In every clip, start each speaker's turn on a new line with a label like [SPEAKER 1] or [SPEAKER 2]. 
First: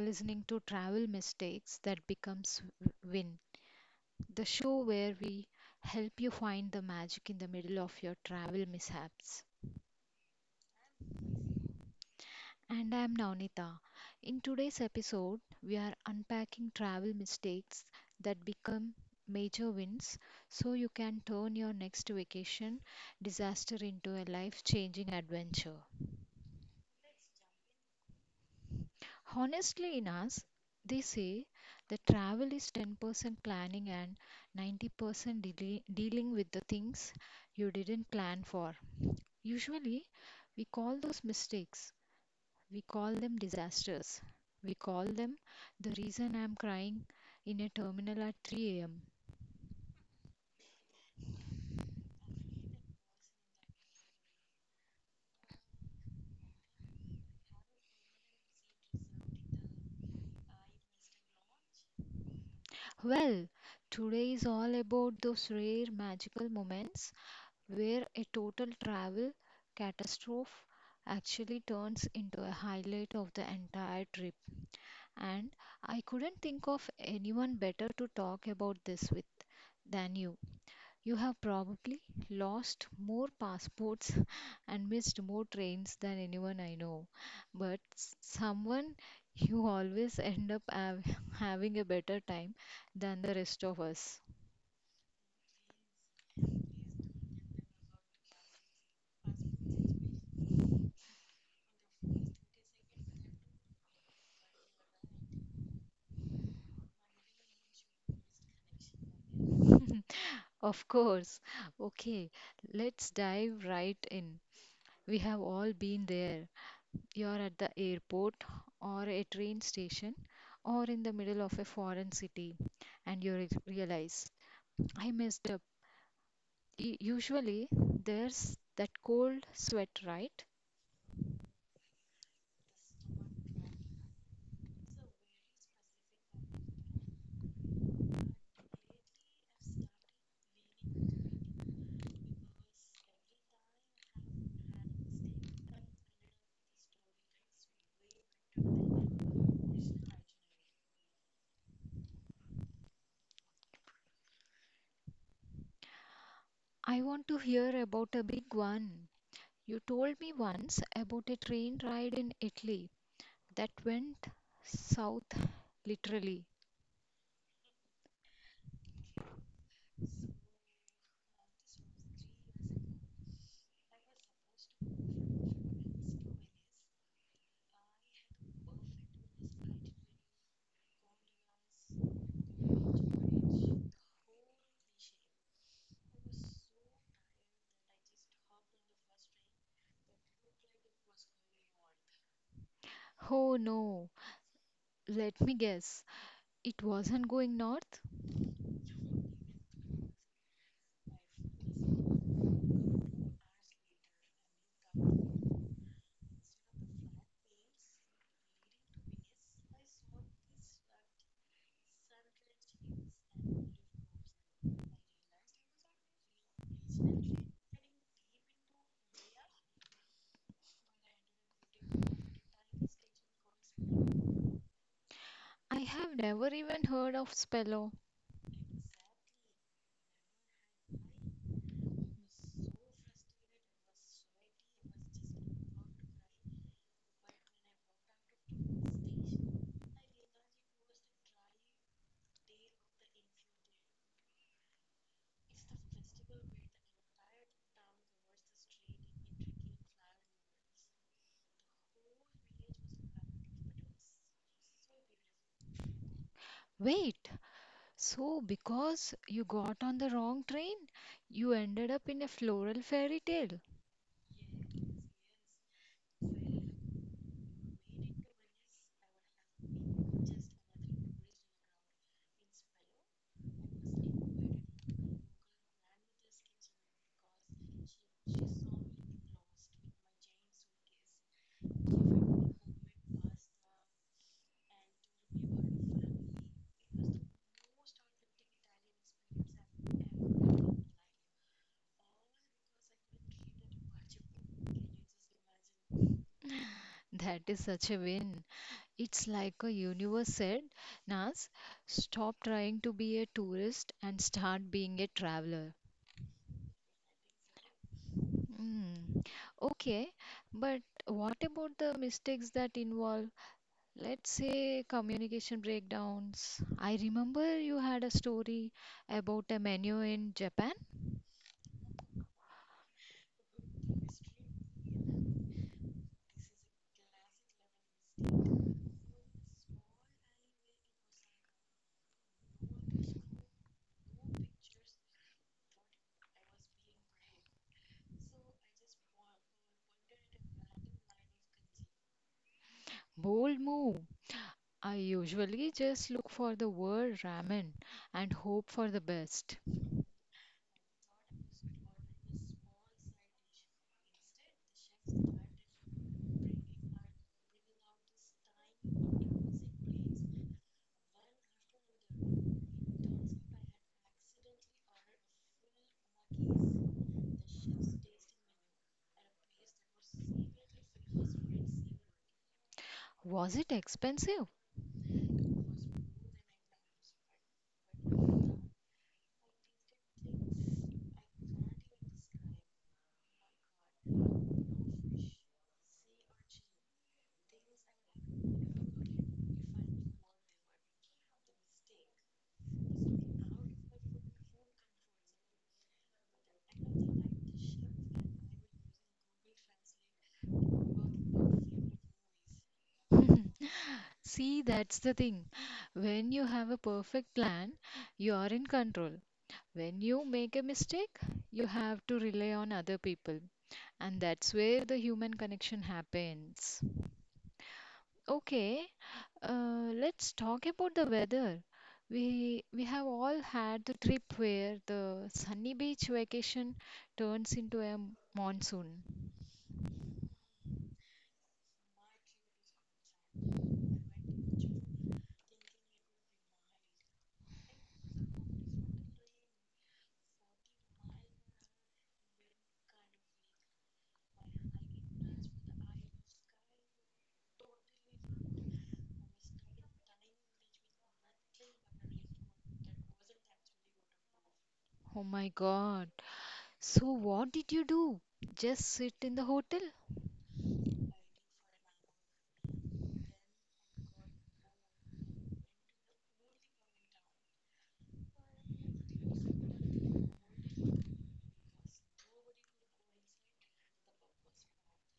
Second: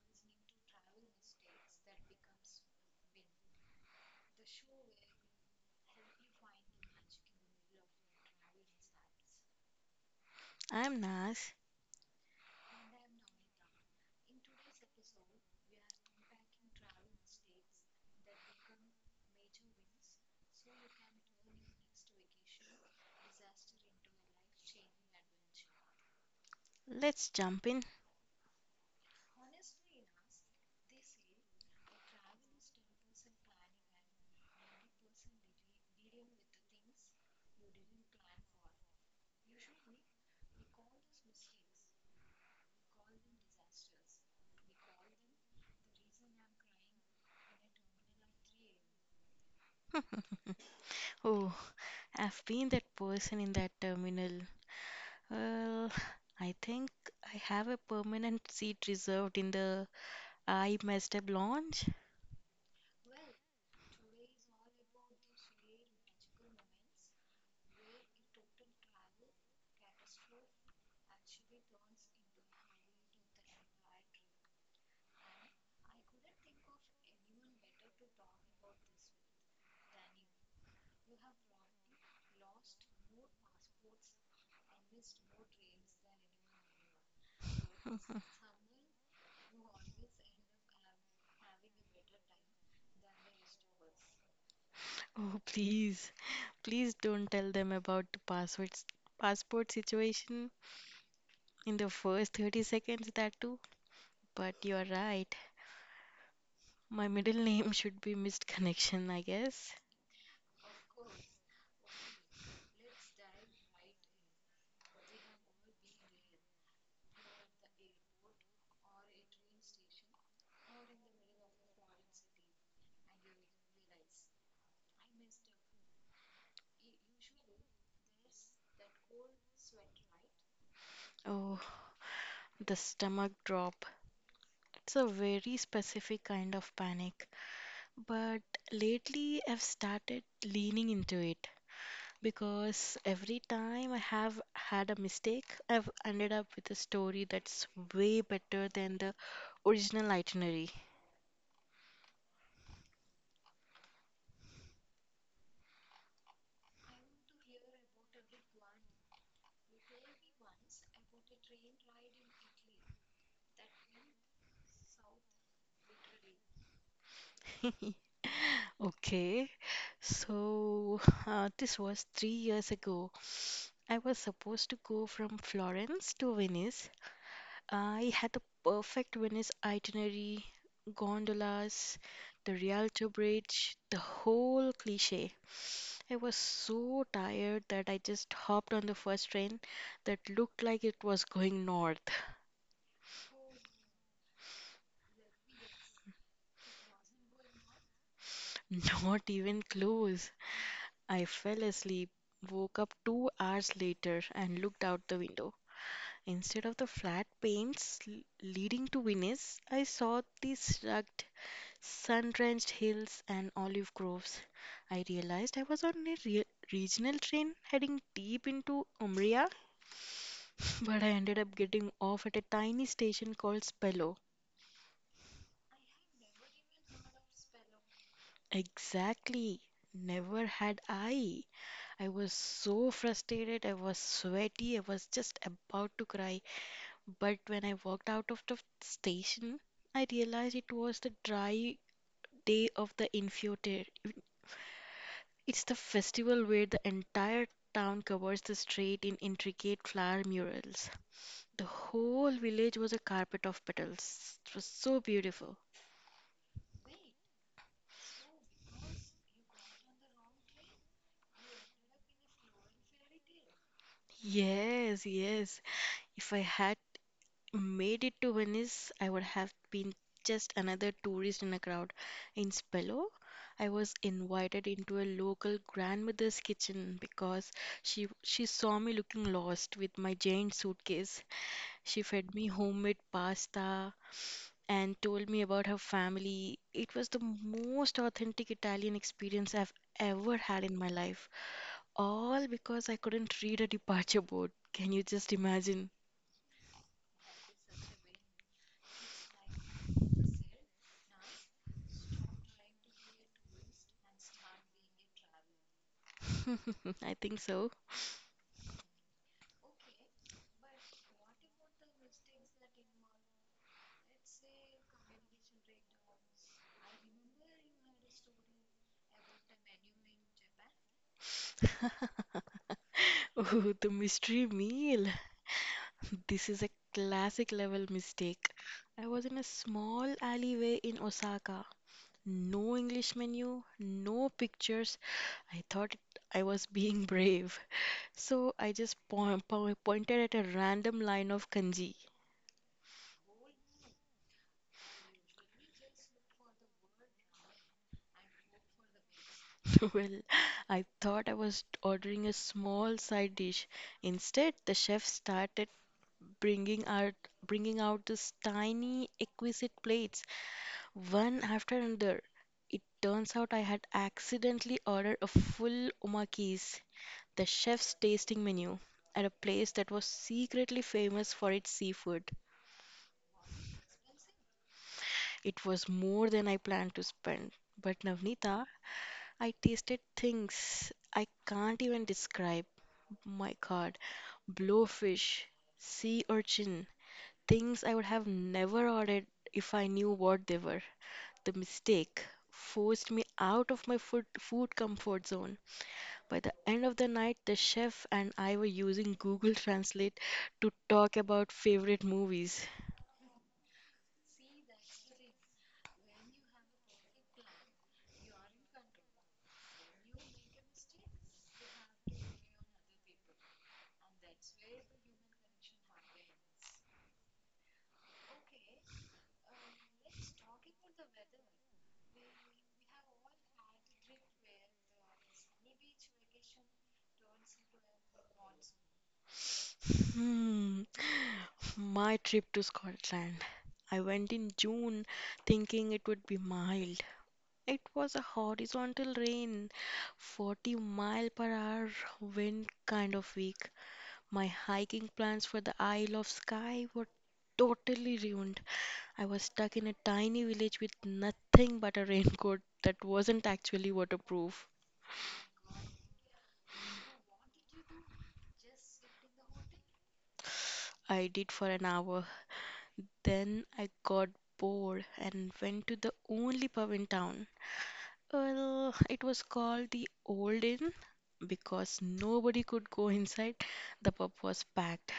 [SPEAKER 1] listening to Travel Mistakes That Becomes Win, the show where we help you find the magic in the middle of your travel mishaps.
[SPEAKER 2] I'm Naz.
[SPEAKER 1] And I'm Navnita. In today's episode, we are unpacking travel mistakes that become major wins so you can turn your next vacation disaster into a life changing adventure.
[SPEAKER 2] Let's jump in.
[SPEAKER 1] Honestly, Inas, they say that travel is 10% planning and 90% dealing with the things you didn't plan for. Usually, we call those mistakes, we call them disasters, we call them the reason I'm crying in a terminal at 3 am.
[SPEAKER 2] Oh, I've been that person in that terminal. Well, I think I have a permanent seat reserved in the I messed up lounge.
[SPEAKER 1] Well, today is all about those rare magical moments where a total travel catastrophe actually turns into a highlight of the entire trip. And I couldn't think of anyone better to talk about this with than you. You have probably lost more passports and missed more trains than anyone I know, but someone you always end up having a better time than the rest of us.
[SPEAKER 2] Oh, please, please don't tell them about the passwords, passport situation in the first 30 seconds, that too. But you're right. My middle name should be missed connection, I guess.
[SPEAKER 1] Of course. Okay, let's dive right in. We have all been there. You're at the airport or a train station or in the middle of a foreign city and you realize I messed up. Usually there's that cold sweat, right?
[SPEAKER 2] Oh, the stomach drop. It's a very specific kind of panic. But lately, I've started leaning into it because every time I have had a mistake, I've ended up with a story that's way better than the original itinerary.
[SPEAKER 1] I want to hear about a big one. You told me once about a train ride in Italy that went south literally.
[SPEAKER 2] Okay, so this was 3 years ago. I was supposed to go from Florence to Venice. I had the perfect Venice itinerary, gondolas, the Rialto Bridge, the whole cliche. I was so tired that I just hopped on the first train that looked like it was going north.
[SPEAKER 1] Oh no, let me guess. It wasn't going north?
[SPEAKER 2] Not even close. I fell asleep, woke up 2 hours later, and looked out the window. Instead of the flat panes leading to Venice, I saw these rugged, sun drenched hills and olive groves. I realized I was on a regional train heading deep into Umbria, but I ended up getting off at a tiny station called Spello.
[SPEAKER 1] I have never even heard of Spello.
[SPEAKER 2] Exactly. Never had I. I was so frustrated. I was sweaty. I was just about to cry. But when I walked out of the station, I realized it was the dry day of the Infiote. It's the festival where the entire town covers the street in intricate flower murals. The whole village was a carpet of petals. It was so beautiful.
[SPEAKER 1] Wait, so because you got on the wrong train, you ended up in a floral fairy tale.
[SPEAKER 2] Yes, yes. If I had made it to Venice, I would have been just another tourist in a crowd. In Spello, I was invited into a local grandmother's kitchen because she saw me looking lost with my giant suitcase. She fed me homemade pasta and told me about her family. It was the most authentic Italian experience I've ever had in my life, all because I couldn't read a departure board. Can you just imagine?
[SPEAKER 1] That is such a win. It's like a universe said, Nas, stop trying to be a tourist and start being a traveler.
[SPEAKER 2] I think so.
[SPEAKER 1] Hmm. Okay, but what about the mistakes that involve, let's say, communication breakdowns? I remember you had a story about a menu in Japan.
[SPEAKER 2] Oh, the mystery meal. This is a classic level mistake. I was in a small alleyway in Osaka. No English menu, no pictures. I thought I was being brave. So I just po po pointed at a random line of kanji.
[SPEAKER 1] Bold move. I usually just look for the word ramen and hope for the best.
[SPEAKER 2] Well, I thought I was ordering a small side dish. Instead, the chef started bringing out bringing out these tiny exquisite plates. One after another. It turns out I had accidentally ordered a full omakase, the chef's tasting menu, at a place that was secretly famous for its seafood.
[SPEAKER 1] Was it expensive?
[SPEAKER 2] It was more than I planned to spend. But Navnita, I tasted things I can't even describe. My God, blowfish, sea urchin, things I would have never ordered if I knew what they were. The mistake forced me out of my food comfort zone. By the end of the night, the chef and I were using Google Translate to talk about favorite movies.
[SPEAKER 1] See, that's the thing. When you have a perfect plan, you are in control. When you make a mistake, you have to rely on other people. And that's where the human connection happens. Okay, let's talk about the weather. We have all had the trip where the sunny beach vacation turns into a monsoon.
[SPEAKER 2] Hmm. My trip to Scotland. I went in June thinking it would be mild. It was a horizontal rain, 40 mile per hour wind kind of week. My hiking plans for the Isle of Skye were totally ruined. I was stuck in a tiny village with nothing but a raincoat that wasn't actually waterproof.
[SPEAKER 1] Oh my God. So what did you do? Just sit in the hotel?
[SPEAKER 2] I did for an hour. Then I got bored and went to the only pub in town. Well, it was called the Old Inn because nobody could go inside. The pub was packed.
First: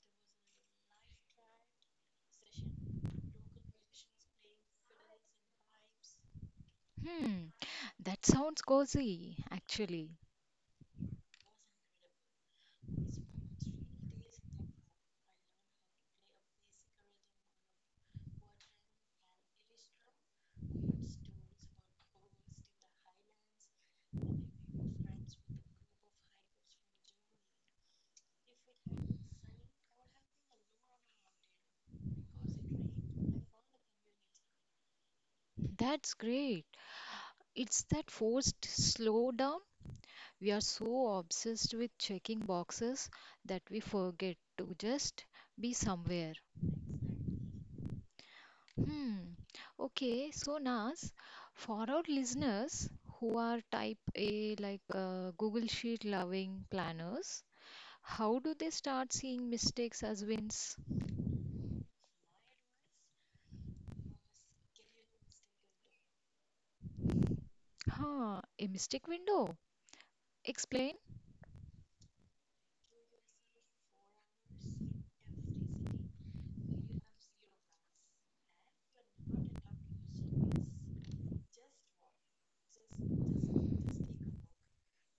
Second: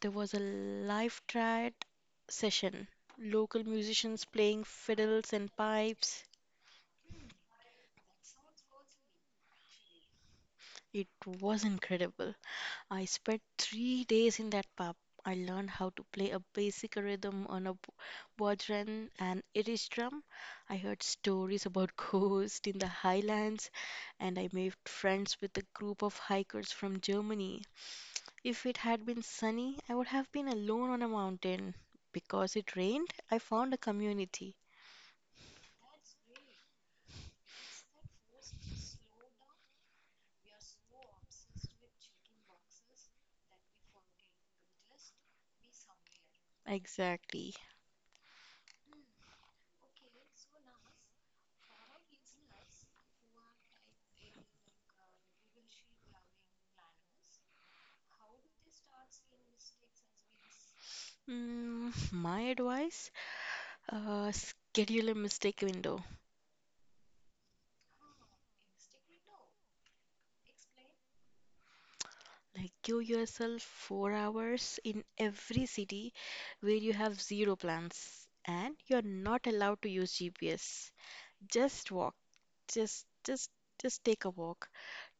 [SPEAKER 2] There was a live triad session, local musicians playing fiddles and pipes.
[SPEAKER 1] Hmm, that sounds cozy, actually.
[SPEAKER 2] It was incredible. I spent 3 days in that pub. I learned how to play a basic rhythm on a bodhran and Irish drum. I heard stories about ghosts in the highlands, and I made friends with a group of hikers from Germany. If it had been sunny, I would have been alone on a mountain. Because it rained, I found a community.
[SPEAKER 1] That's great. It's that forced slow down. We are so obsessed with checking boxes that we forget to just be somewhere.
[SPEAKER 2] Exactly.
[SPEAKER 1] Hmm. Okay, so Naz, for our listeners who are type A, like Google Sheet loving planners, how do they start seeing mistakes as wins?
[SPEAKER 2] My advice, schedule a mistake window.
[SPEAKER 1] Huh, a mistake window. Explain.
[SPEAKER 2] Like give yourself 4 hours in every city where you have zero plans and you're not allowed to use GPS. Just walk. Just just just take a walk.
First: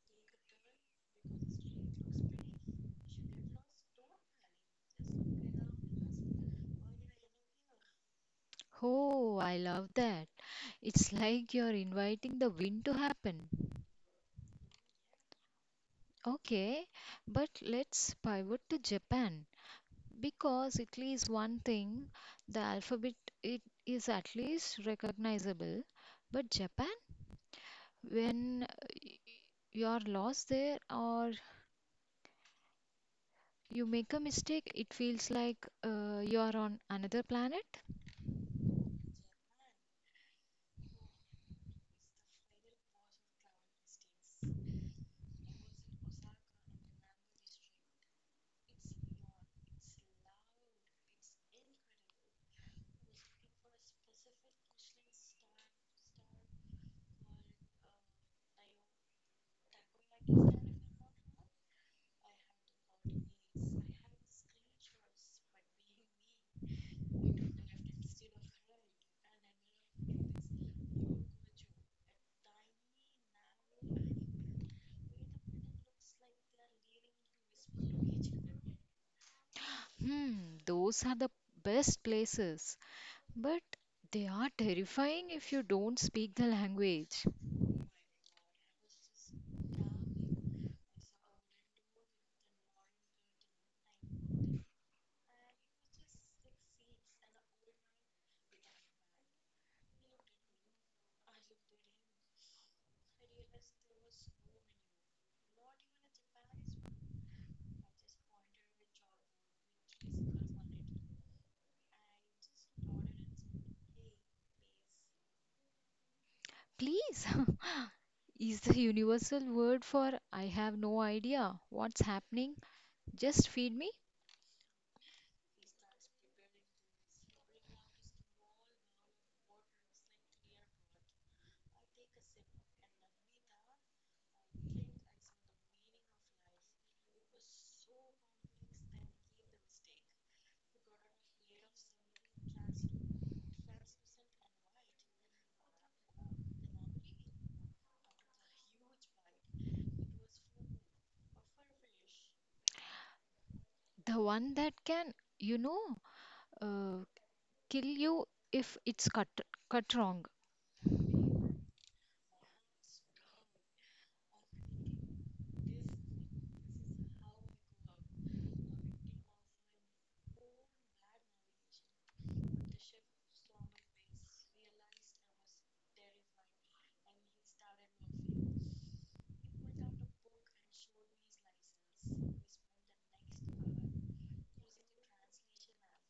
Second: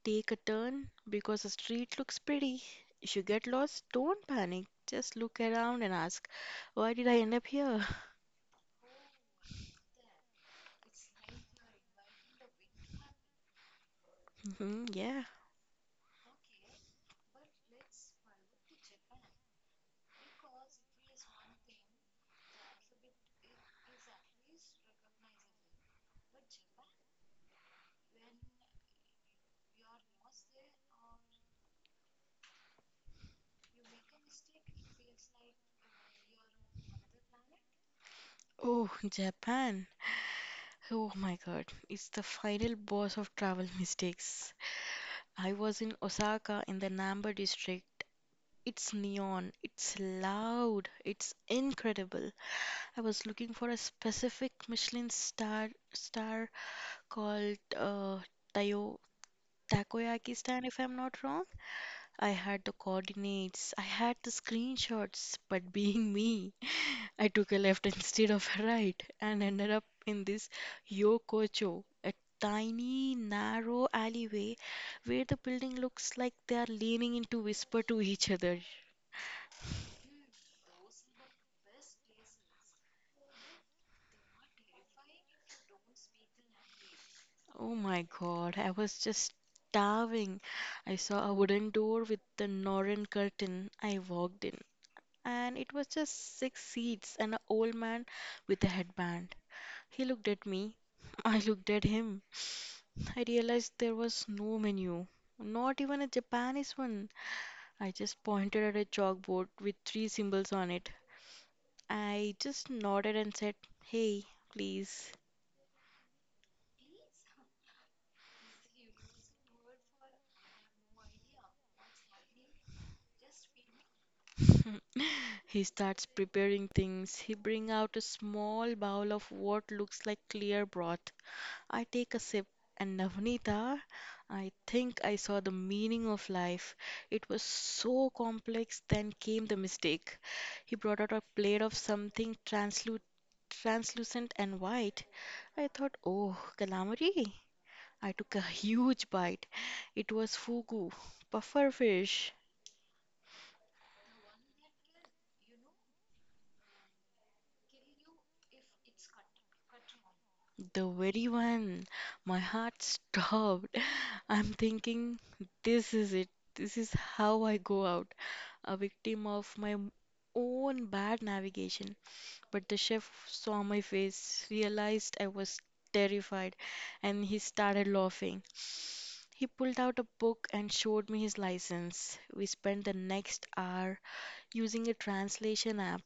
[SPEAKER 2] Take a turn because the street looks pretty. If you get lost, don't panic. Just look around and ask, why did I end up here?
[SPEAKER 1] Oh, I love that. It's like you're inviting the win to happen.
[SPEAKER 2] Mhm, yeah.
[SPEAKER 1] Okay, but let's pivot to Japan because at least one thing, the alphabet it is at least recognizable. But Japan? When you are lost there or you make a mistake, it feels like you are on another planet.
[SPEAKER 2] Oh, Japan. Oh my God, it's the final boss of travel mistakes. I was in Osaka in the Namba district. It's neon, it's loud, it's incredible. I was looking for a specific Michelin star called Tayo Takoyaki stand, if I'm not wrong. I had the coordinates, I had the screenshots, but being me, I took a left instead of a right and ended up in this Yokocho, a tiny, narrow alleyway where the building looks like they are leaning in to whisper to each other.
[SPEAKER 1] Hmm, those are the best places, but they are terrifying if you don't speak the language.
[SPEAKER 2] Oh my god, I was just starving. I saw a wooden door with the Northern curtain. I walked in, and it was just six seats and an old man with a headband. He looked at me. I looked at him. I realized there was no menu, not even a Japanese one. I just pointed at a chalkboard with three symbols on it. I just nodded and said, "Hey, please."
[SPEAKER 1] Please, is the universal word for I have no idea what's happening? Just feed me.
[SPEAKER 2] He starts preparing things. He bring out a small bowl of what looks like clear broth. I take a sip, and Navnita, I think I saw the meaning of life. It was so complex, then came the mistake. He brought out a plate of something translucent and white. I thought, oh, calamari. I took a huge bite. It was fugu, puffer fish.
[SPEAKER 1] The one that can, you know, uh, kill you if it's cut wrong.
[SPEAKER 2] The very one. My heart stopped. I'm thinking, this is it. This is how I go out. A victim of my own bad navigation. But the chef saw my face, realized I was terrified, and he started laughing. He pulled out a book and showed me his license. We spent the next hour using a translation app.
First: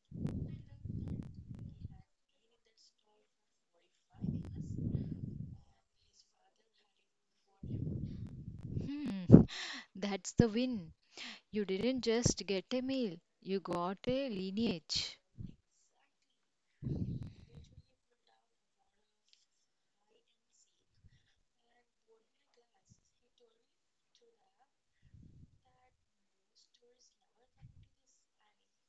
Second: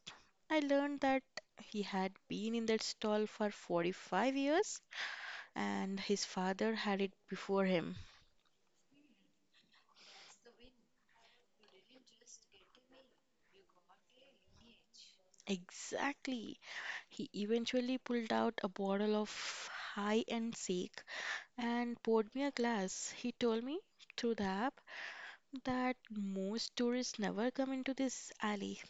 [SPEAKER 2] I learned that he had been in that stall for 45 years and his father had it before him.
[SPEAKER 1] Hmm. That's the win. You didn't just get a meal, you got a lineage.
[SPEAKER 2] Exactly. He eventually pulled out a bottle of high end sake and poured me a glass. He told me through the app that most tourists never come into this alley.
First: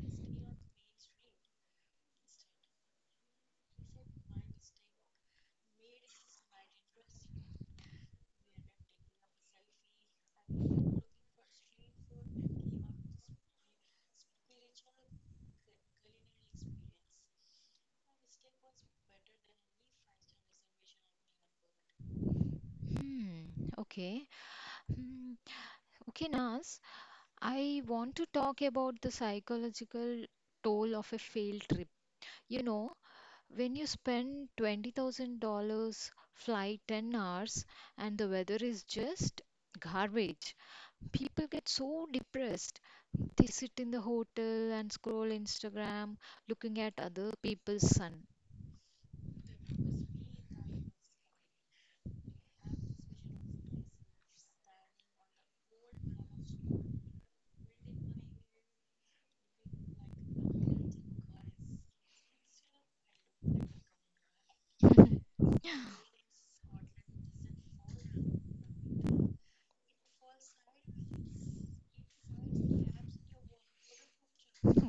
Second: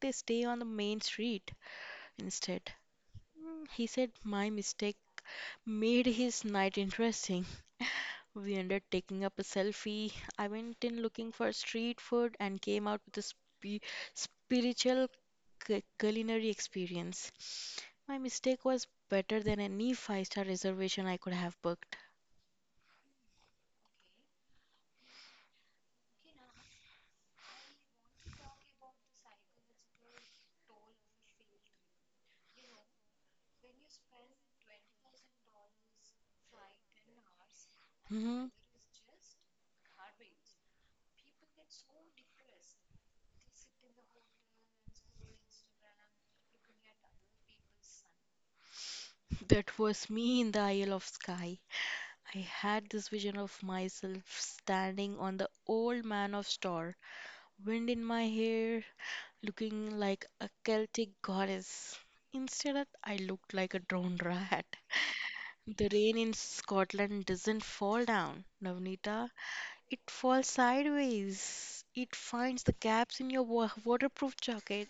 [SPEAKER 2] They stay on the main street instead. He said my mistake made his night interesting. We ended taking up a selfie. I went in looking for street food and came out with a spiritual culinary experience. My mistake was better than any five-star reservation I could have booked.
[SPEAKER 1] Hmm, okay. Hmm, okay, Nas, I want to talk about the psychological toll of a failed trip. You know, when you spend $20,000, fly 10 hours, and the
[SPEAKER 2] hmm
[SPEAKER 1] weather is just garbage, people get so depressed. They sit in the hotel and scroll Instagram looking at other people's sun.
[SPEAKER 2] That was me in the Isle of Skye. I had this vision of myself standing on the old man of store wind in my hair, looking like a Celtic goddess. Instead, I looked like a drowned rat. The rain in Scotland doesn't fall down, Navnita. It falls sideways. It finds the gaps in your waterproof jacket.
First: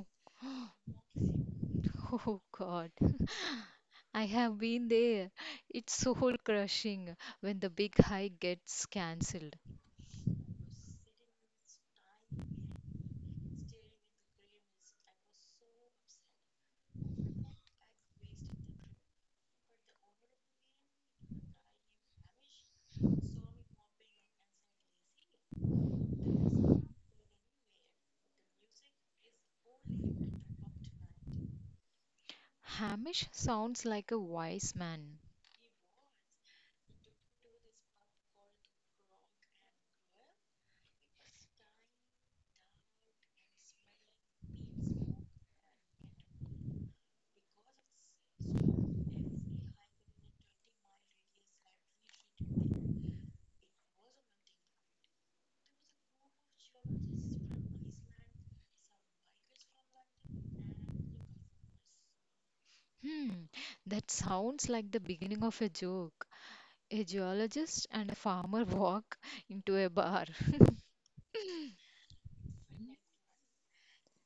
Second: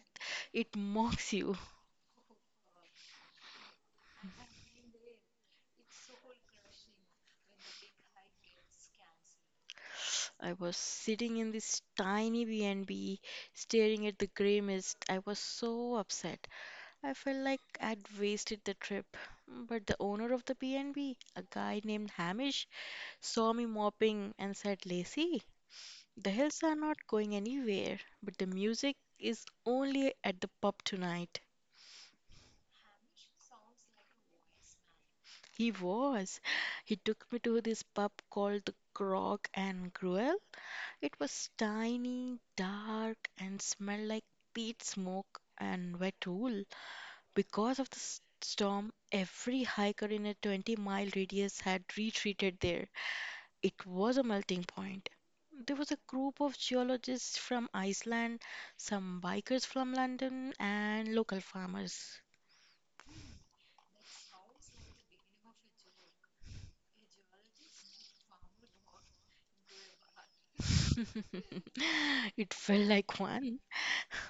[SPEAKER 2] It mocks you.
[SPEAKER 1] Oh, God. I have been there. It's soul crushing when the big hike gets cancelled.
[SPEAKER 2] I was sitting in this tiny B&B, staring at the grey mist. I was so upset. I felt like I'd wasted the trip. But the owner of the B&B, a guy named Hamish, saw me mopping and said, Lacey, the hills are not going anywhere, but the music is only at the pub tonight.
[SPEAKER 1] Hamish sounds like a wise man.
[SPEAKER 2] He was. He took me to this pub called the Grog and Gruel. It was tiny, dark, and smelled like peat smoke and wet wool. Because of the storm, every hiker in a 20-mile radius had retreated there. It was a melting point. There was a group of geologists from Iceland, some bikers from London, and local farmers.
[SPEAKER 1] Hmm, that sounds like the beginning of a joke. A geologist and a farmer walk into a bar.
[SPEAKER 2] It felt like one.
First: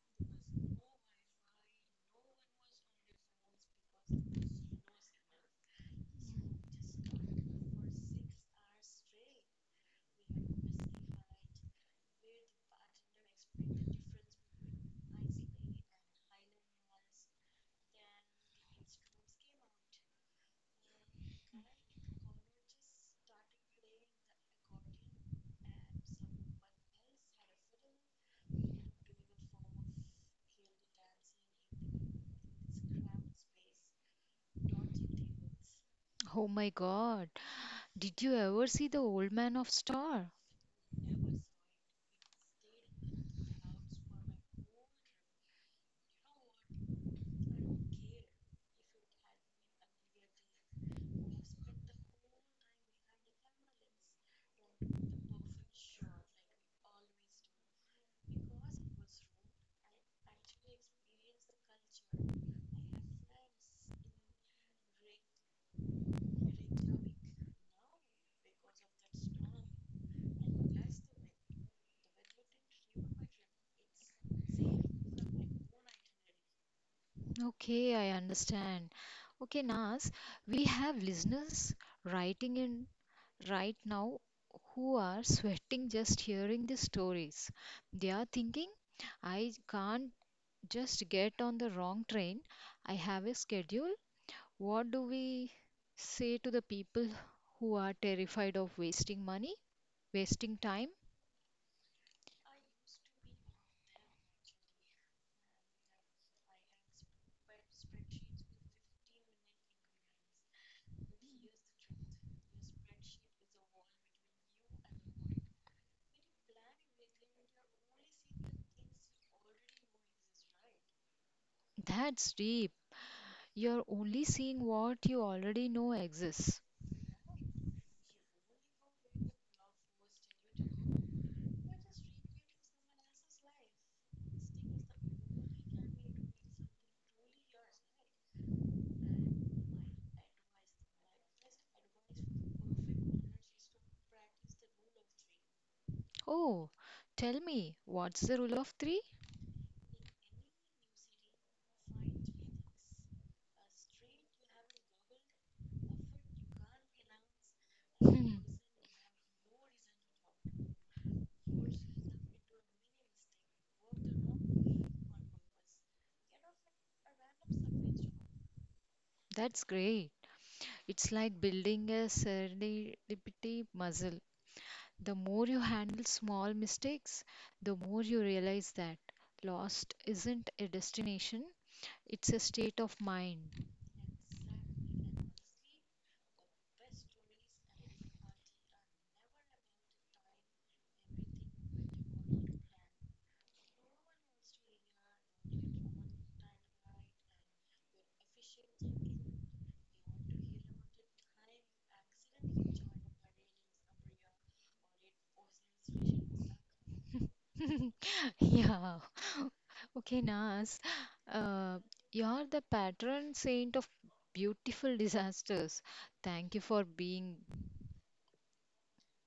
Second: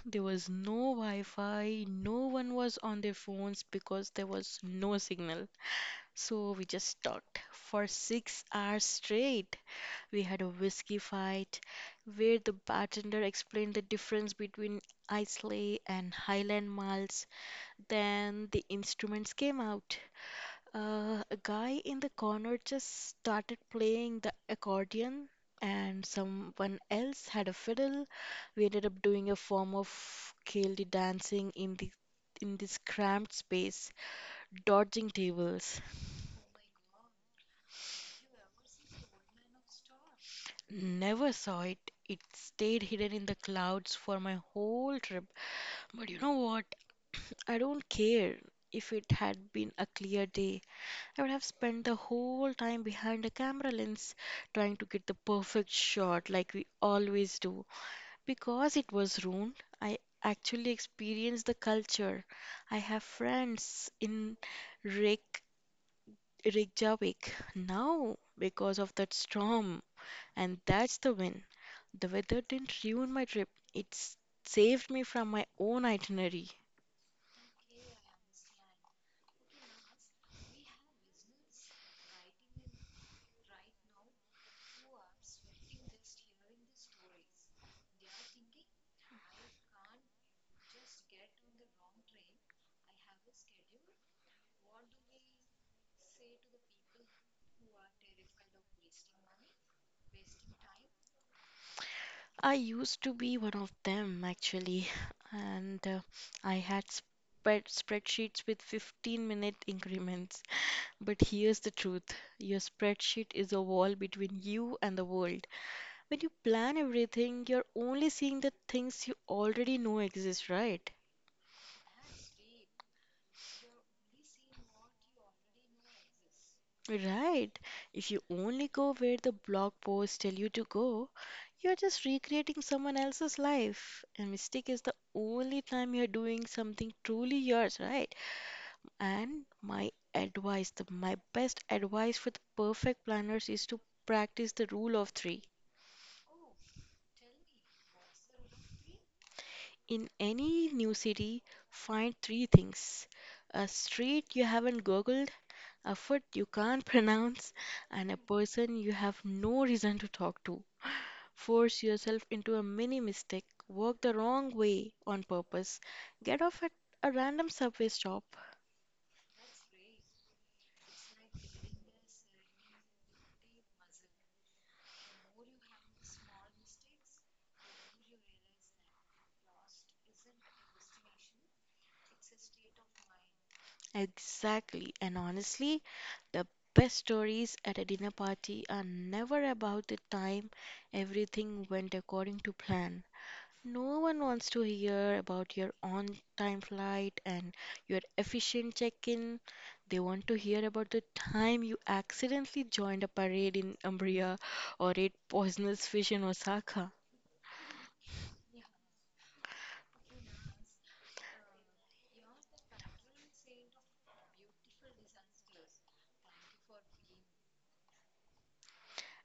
[SPEAKER 2] There was no Wi Fi, no one was on their phones because there was no signal. So we just talked for 6 hours straight. We had a whiskey fight where the bartender explained the difference between Islay and Highland malts. Then the instruments came out. A guy in the corner just started playing the accordion, and someone else had a fiddle. We ended up doing a form of Gaelic dancing in the in this cramped space, dodging tables.
[SPEAKER 1] Oh my god, did you ever see The Old Man of Star?
[SPEAKER 2] Never saw it. It stayed hidden in the clouds for my whole trip. But you know what? I don't care. If it had been a clear day, I would have spent the whole time behind a camera lens trying to get the perfect shot like we always do. Because it was ruined, I actually experienced the culture. I have friends in Reyk- Reykjavik now because of that storm, and that's the win. The weather didn't ruin my trip, it saved me from my own itinerary.
[SPEAKER 1] Okay, I understand. Okay, Nas, we have listeners writing in right now who are sweating just hearing the stories. They are thinking, I can't just get on the wrong train. I have a schedule. What do we say to the people who are terrified of wasting money, wasting time?
[SPEAKER 2] I used to be one of them actually, and I had spreadsheets with 15-minute increments. But here's the truth, your spreadsheet is a wall between you and the world. When you plan everything, you're only seeing the things you already know exist, right?
[SPEAKER 1] That's deep. You're only seeing what you already know exists.
[SPEAKER 2] Right. If you only go where the blog posts tell you to go, you're just recreating someone else's life. A mistake is the only time you're doing something truly yours, right? And my advice, my best advice for the perfect planners is to practice the rule of three.
[SPEAKER 1] Oh, tell me, what's the rule of three?
[SPEAKER 2] In any new city, find three things: a street you haven't googled, a food you can't pronounce, and a
[SPEAKER 1] Hmm,
[SPEAKER 2] person you have no reason to talk to. Force yourself into a mini mistake, walk the wrong way on purpose, get off at a random subway stop.
[SPEAKER 1] that's great. It's like building a serendipity muscle. The more you handle small mistakes, the more you realize that lost isn't a destination, it's a state of mind.
[SPEAKER 2] Exactly, and honestly, the best stories at a dinner party are never about the time everything went according to plan. No one wants to hear about your on time flight and your efficient check in. They want to hear about the time you accidentally joined a parade in Umbria or ate poisonous fish in Osaka.
[SPEAKER 1] Yeah. Okay, Nas, uh, you're the patron saint of beautiful disasters. Thank you for being.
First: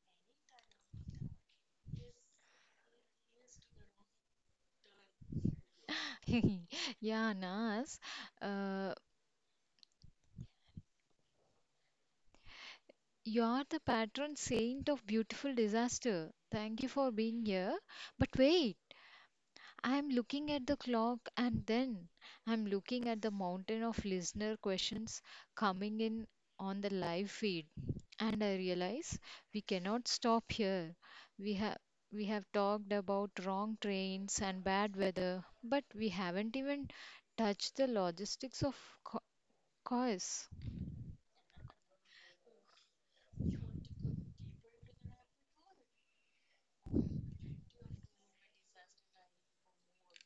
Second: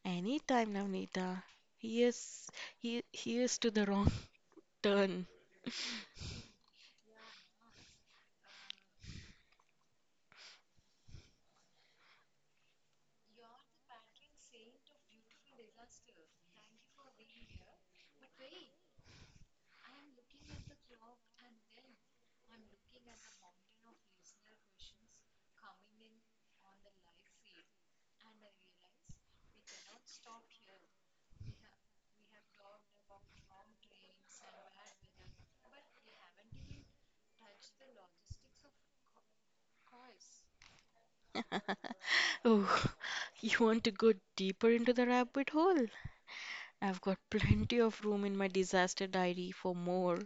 [SPEAKER 2] Anytime, Navneeta. Here's, here's to the wrong turn.
[SPEAKER 1] Yeah, Nas. Uh, You are the patron saint of beautiful disaster. Thank you for being here. But wait, I am looking at the clock and then I am looking at the mountain of listener questions coming in on the live feed. And I realize we cannot stop here. We have we have talked about wrong trains and bad weather, but we haven't even touched the logistics of co- course.
[SPEAKER 2] Oh, you want to go deeper into the rabbit hole? I've got plenty of room in my disaster diary for more.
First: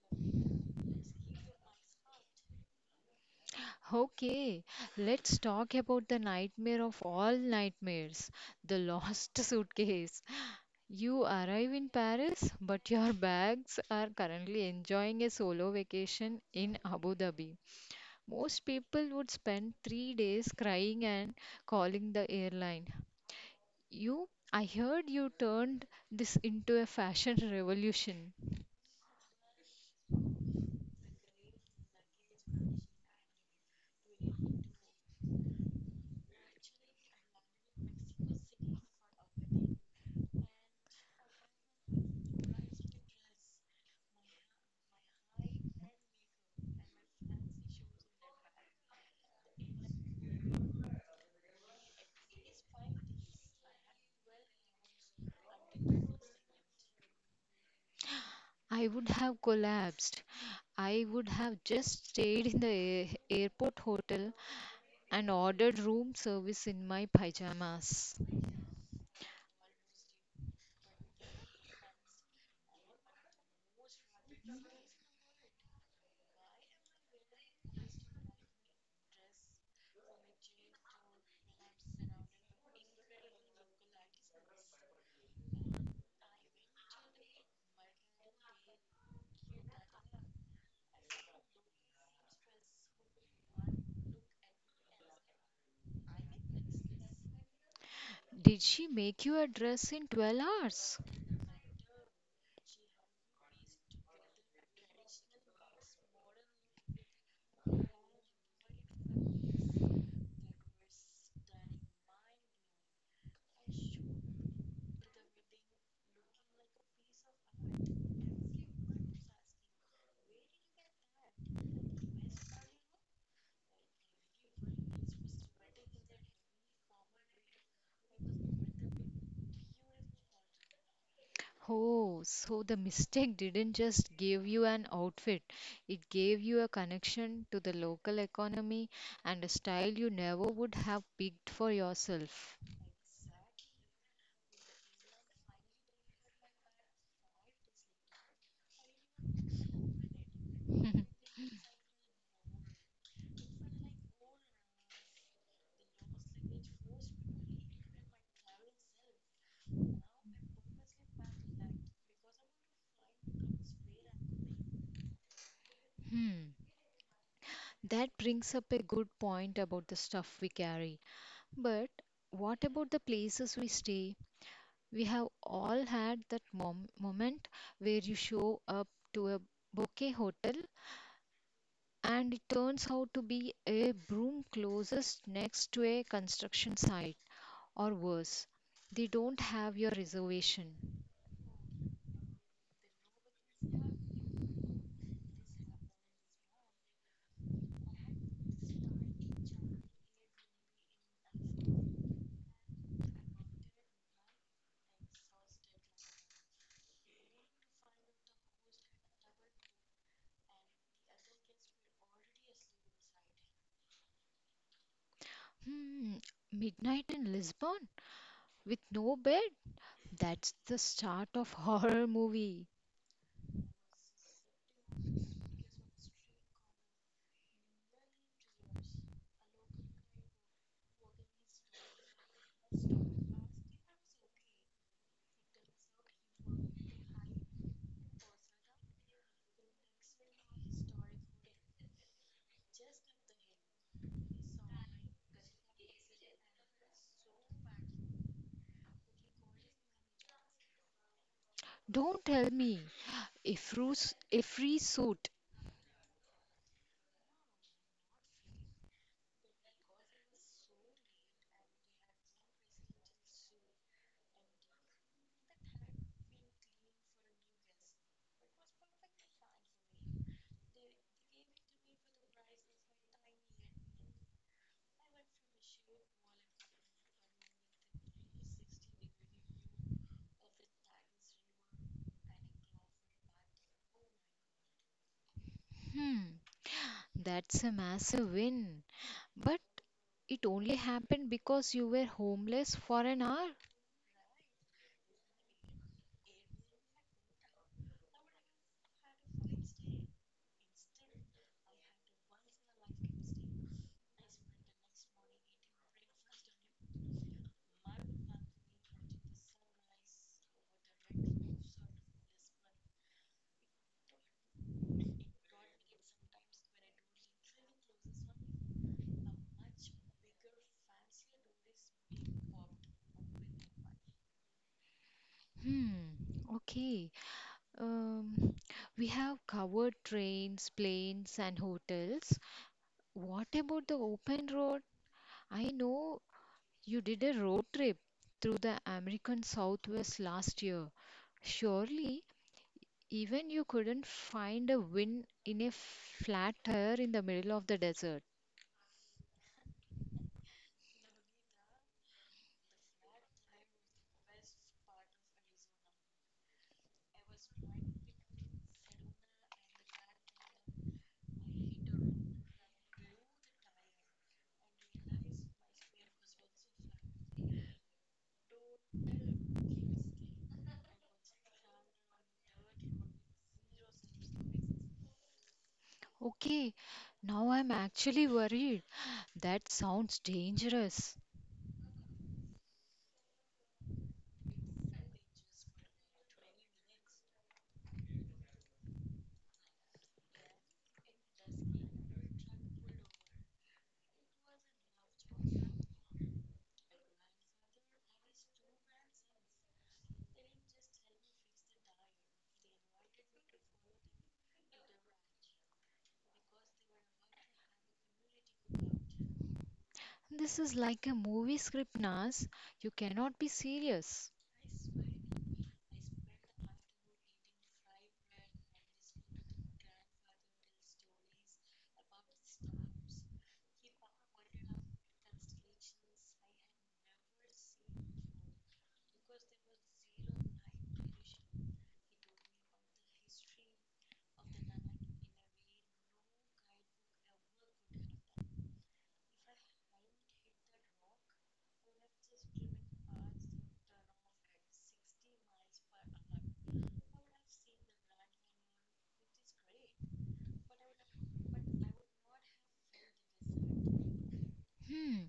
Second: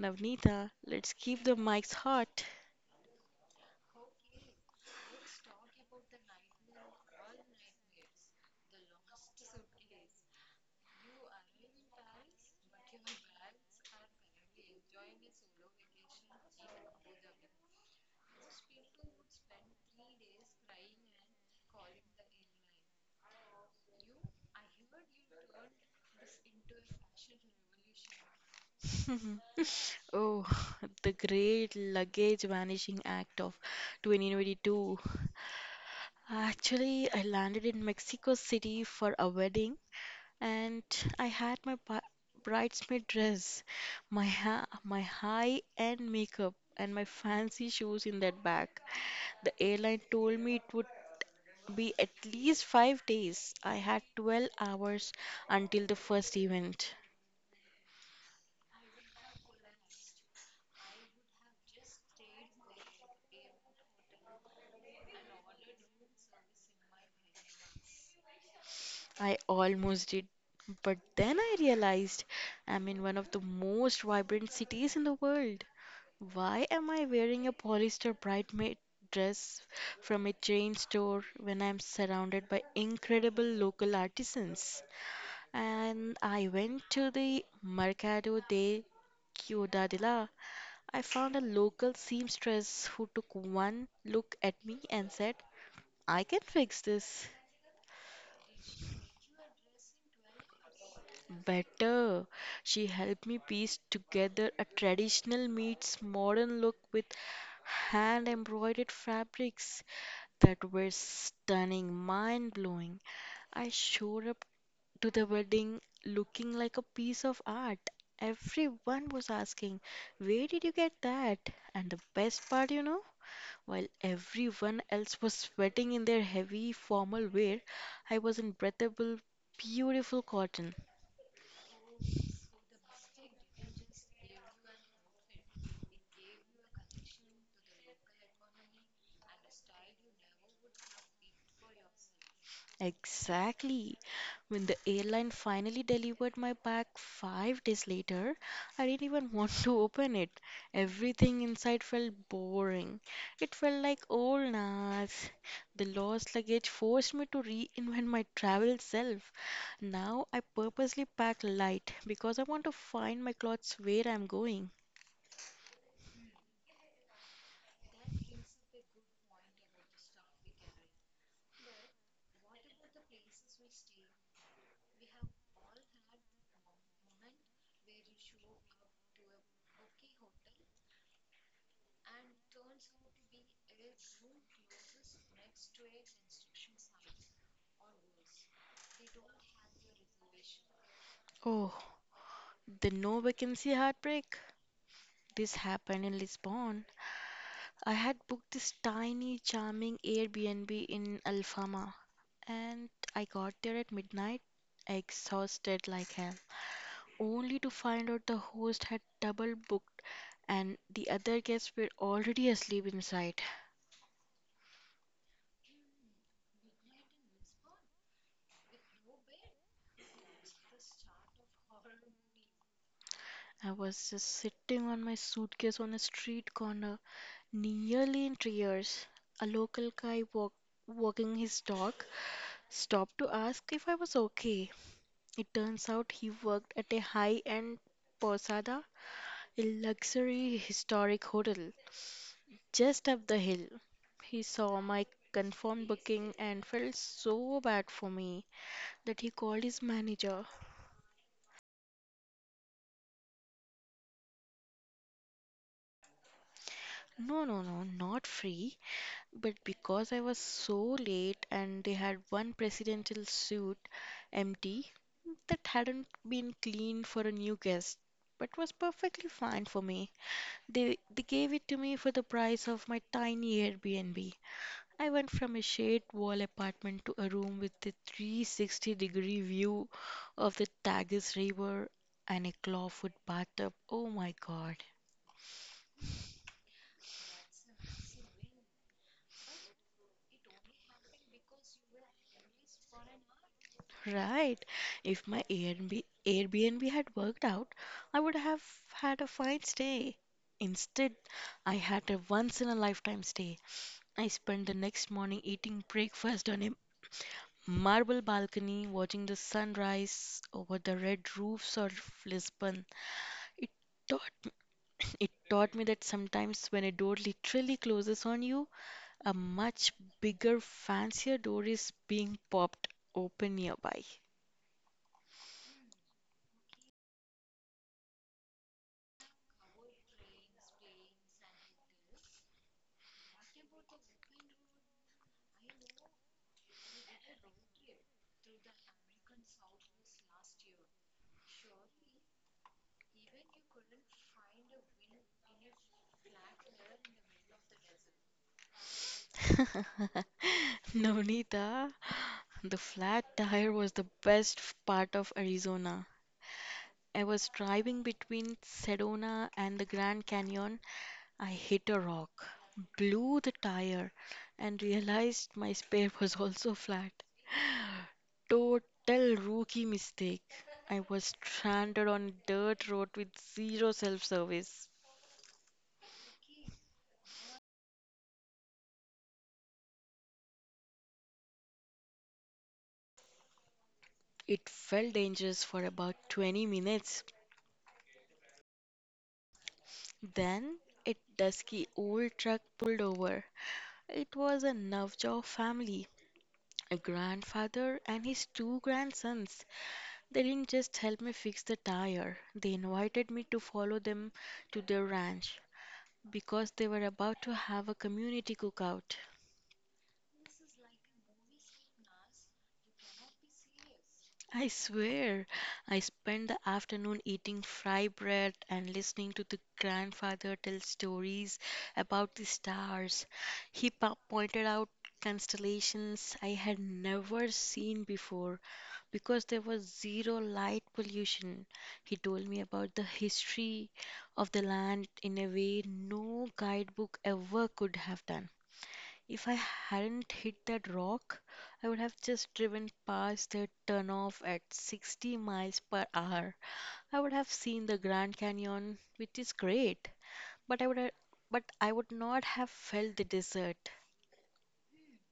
[SPEAKER 2] Navneeta, let's keep the mics hot.
[SPEAKER 1] Okay, let's talk about the nightmare of all nightmares, the lost suitcase. You arrive in Paris, but your bags are currently enjoying a solo vacation in Abu Dhabi. Most people would spend 3 days crying and calling the airline. You, I heard you turned this into a fashion revolution.
[SPEAKER 2] Oh, the great luggage vanishing act of 2022. Actually, I landed in Mexico City for a wedding, and I had my bridesmaid dress, my high-end makeup, and my fancy shoes in that bag. The airline told me it would be at least 5 days. I had 12 hours until the first event.
[SPEAKER 1] I would have collapsed. I would have just stayed in the airport hotel and ordered room service in my pajamas.
[SPEAKER 2] I almost did. But then I realized I'm in one of the most vibrant cities in the world. Why am I wearing a polyester bridesmaid dress from a chain store when I'm surrounded by incredible local artisans? And I went to the Mercado de Ciudadela. I found a local seamstress who took one look at me and said, "I can fix this
[SPEAKER 1] Did she make you a dress in 12 hours?
[SPEAKER 2] better." She helped me piece together a traditional meets modern look with hand embroidered fabrics that were stunning, mind blowing. I showed up to the wedding looking like a piece of art. Everyone was asking, "Where did you get that?" And the best part, you know, while everyone else was sweating in their heavy formal wear, I was in breathable, beautiful cotton.
[SPEAKER 1] Oh, so the mistake didn't just give you an outfit, it gave you a connection to the local economy and a style you never would have picked for yourself.
[SPEAKER 2] Exactly. When the airline finally delivered my bag 5 days later, I didn't even want to open it. Everything inside felt boring. It felt like old Nas. The lost luggage forced me to reinvent my travel self. Now I purposely pack light because I want to find my clothes where I'm going.
[SPEAKER 1] Hmm. That brings up a good point about the stuff we carry. But what about the places we stay? We have all had that moment where you show up to a bouquet hotel and it turns out to be a broom closest next to a construction site, or worse, they don't have your reservation.
[SPEAKER 2] Oh, the no vacancy heartbreak. This happened in Lisbon. I had booked this tiny, charming Airbnb in Alfama, and I got there at midnight, exhausted like hell, only to find out the host had double booked and the other guests were already asleep inside.
[SPEAKER 1] Hmm, midnight in Lisbon with no bed? That's the start of horror movie.
[SPEAKER 2] I was just sitting on my suitcase on a street corner, nearly in tears. A local guy walked walking his dog stopped to ask if I was okay. It turns out he worked at a high end posada, a luxury historic hotel just up the hill. He saw my confirmed booking and felt so bad for me that he called his manager.
[SPEAKER 1] Don't tell me. A, a free suit.
[SPEAKER 2] No, no, no, not free, but because I was so late and they had one presidential suite empty that hadn't been cleaned for a new guest but was perfectly fine for me. They gave it to me for the price of my tiny Airbnb. I went from a shade wall apartment to a room with a 360-degree view of the Tagus River and a clawfoot bathtub. Oh my god.
[SPEAKER 1] Hmm, that's a massive win. But it only happened because you were homeless for an hour?
[SPEAKER 2] Right. If my Airbnb had worked out, I would have had a fine stay. Instead, I had a once in a lifetime stay. I spent the next morning eating breakfast on a marble balcony, watching the sunrise over the red roofs of Lisbon. It taught It taught me that sometimes when a door literally closes on you, a much bigger, fancier door is being popped open nearby.
[SPEAKER 1] Hmm, okay. Um, we have covered trains, planes, and hotels. What about the open road? I know you did a road trip through the American Southwest last year. Surely, even you couldn't find a wind in a flat tire in the middle of the desert.
[SPEAKER 2] Navneeta, the flat tire was the part of Arizona. I was driving between Sedona and the Grand Canyon. I hit a rock, blew the tire, and realized my spare was also flat. Total rookie mistake. I was stranded on a dirt road with zero self service.
[SPEAKER 1] Okay, now I'm actually worried. That sounds dangerous.
[SPEAKER 2] It felt dangerous for about 20 minutes. Then a dusky old truck pulled over. It was a Navjot family, a grandfather and his two grandsons. They didn't just help me fix the tire, they invited me to follow them to their ranch because they were about to have a community cookout.
[SPEAKER 1] This is like a movie script, Nas. You cannot be serious.
[SPEAKER 2] I swear, I spent the afternoon eating fry bread and listening to the grandfather tell stories about the stars. He pointed out constellations I had never seen before because there was zero light pollution. He told me about the history of the land in a way no guidebook ever could have done. If I hadn't hit that rock, I would have just driven past that turnoff at 60 miles per hour. I would have seen the Grand Canyon, which is great, but but I would not have felt the desert.
[SPEAKER 1] Hmm,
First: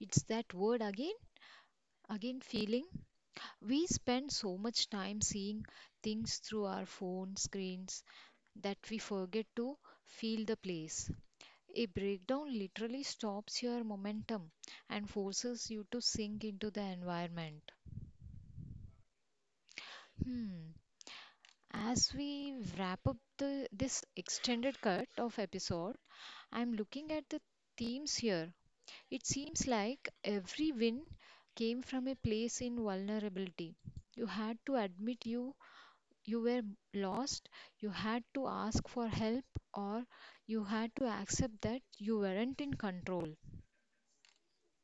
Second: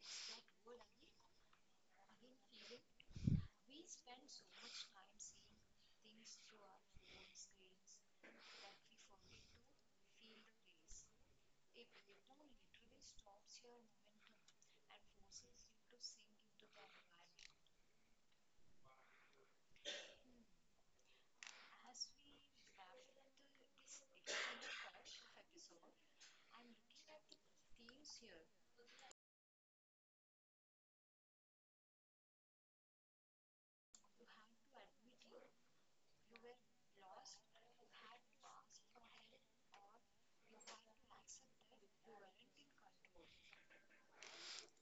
[SPEAKER 1] it's that word again, again feeling. We spend so much time seeing things through our phone screens that we forget to feel the place. A breakdown literally stops your momentum and forces you to sink into the environment. Hmm. As we wrap up this extended cut of episode, I'm looking at the themes here. It seems like every win came from a place in vulnerability. You had to admit you were lost, you had to ask for help or you had to accept that you weren't in control.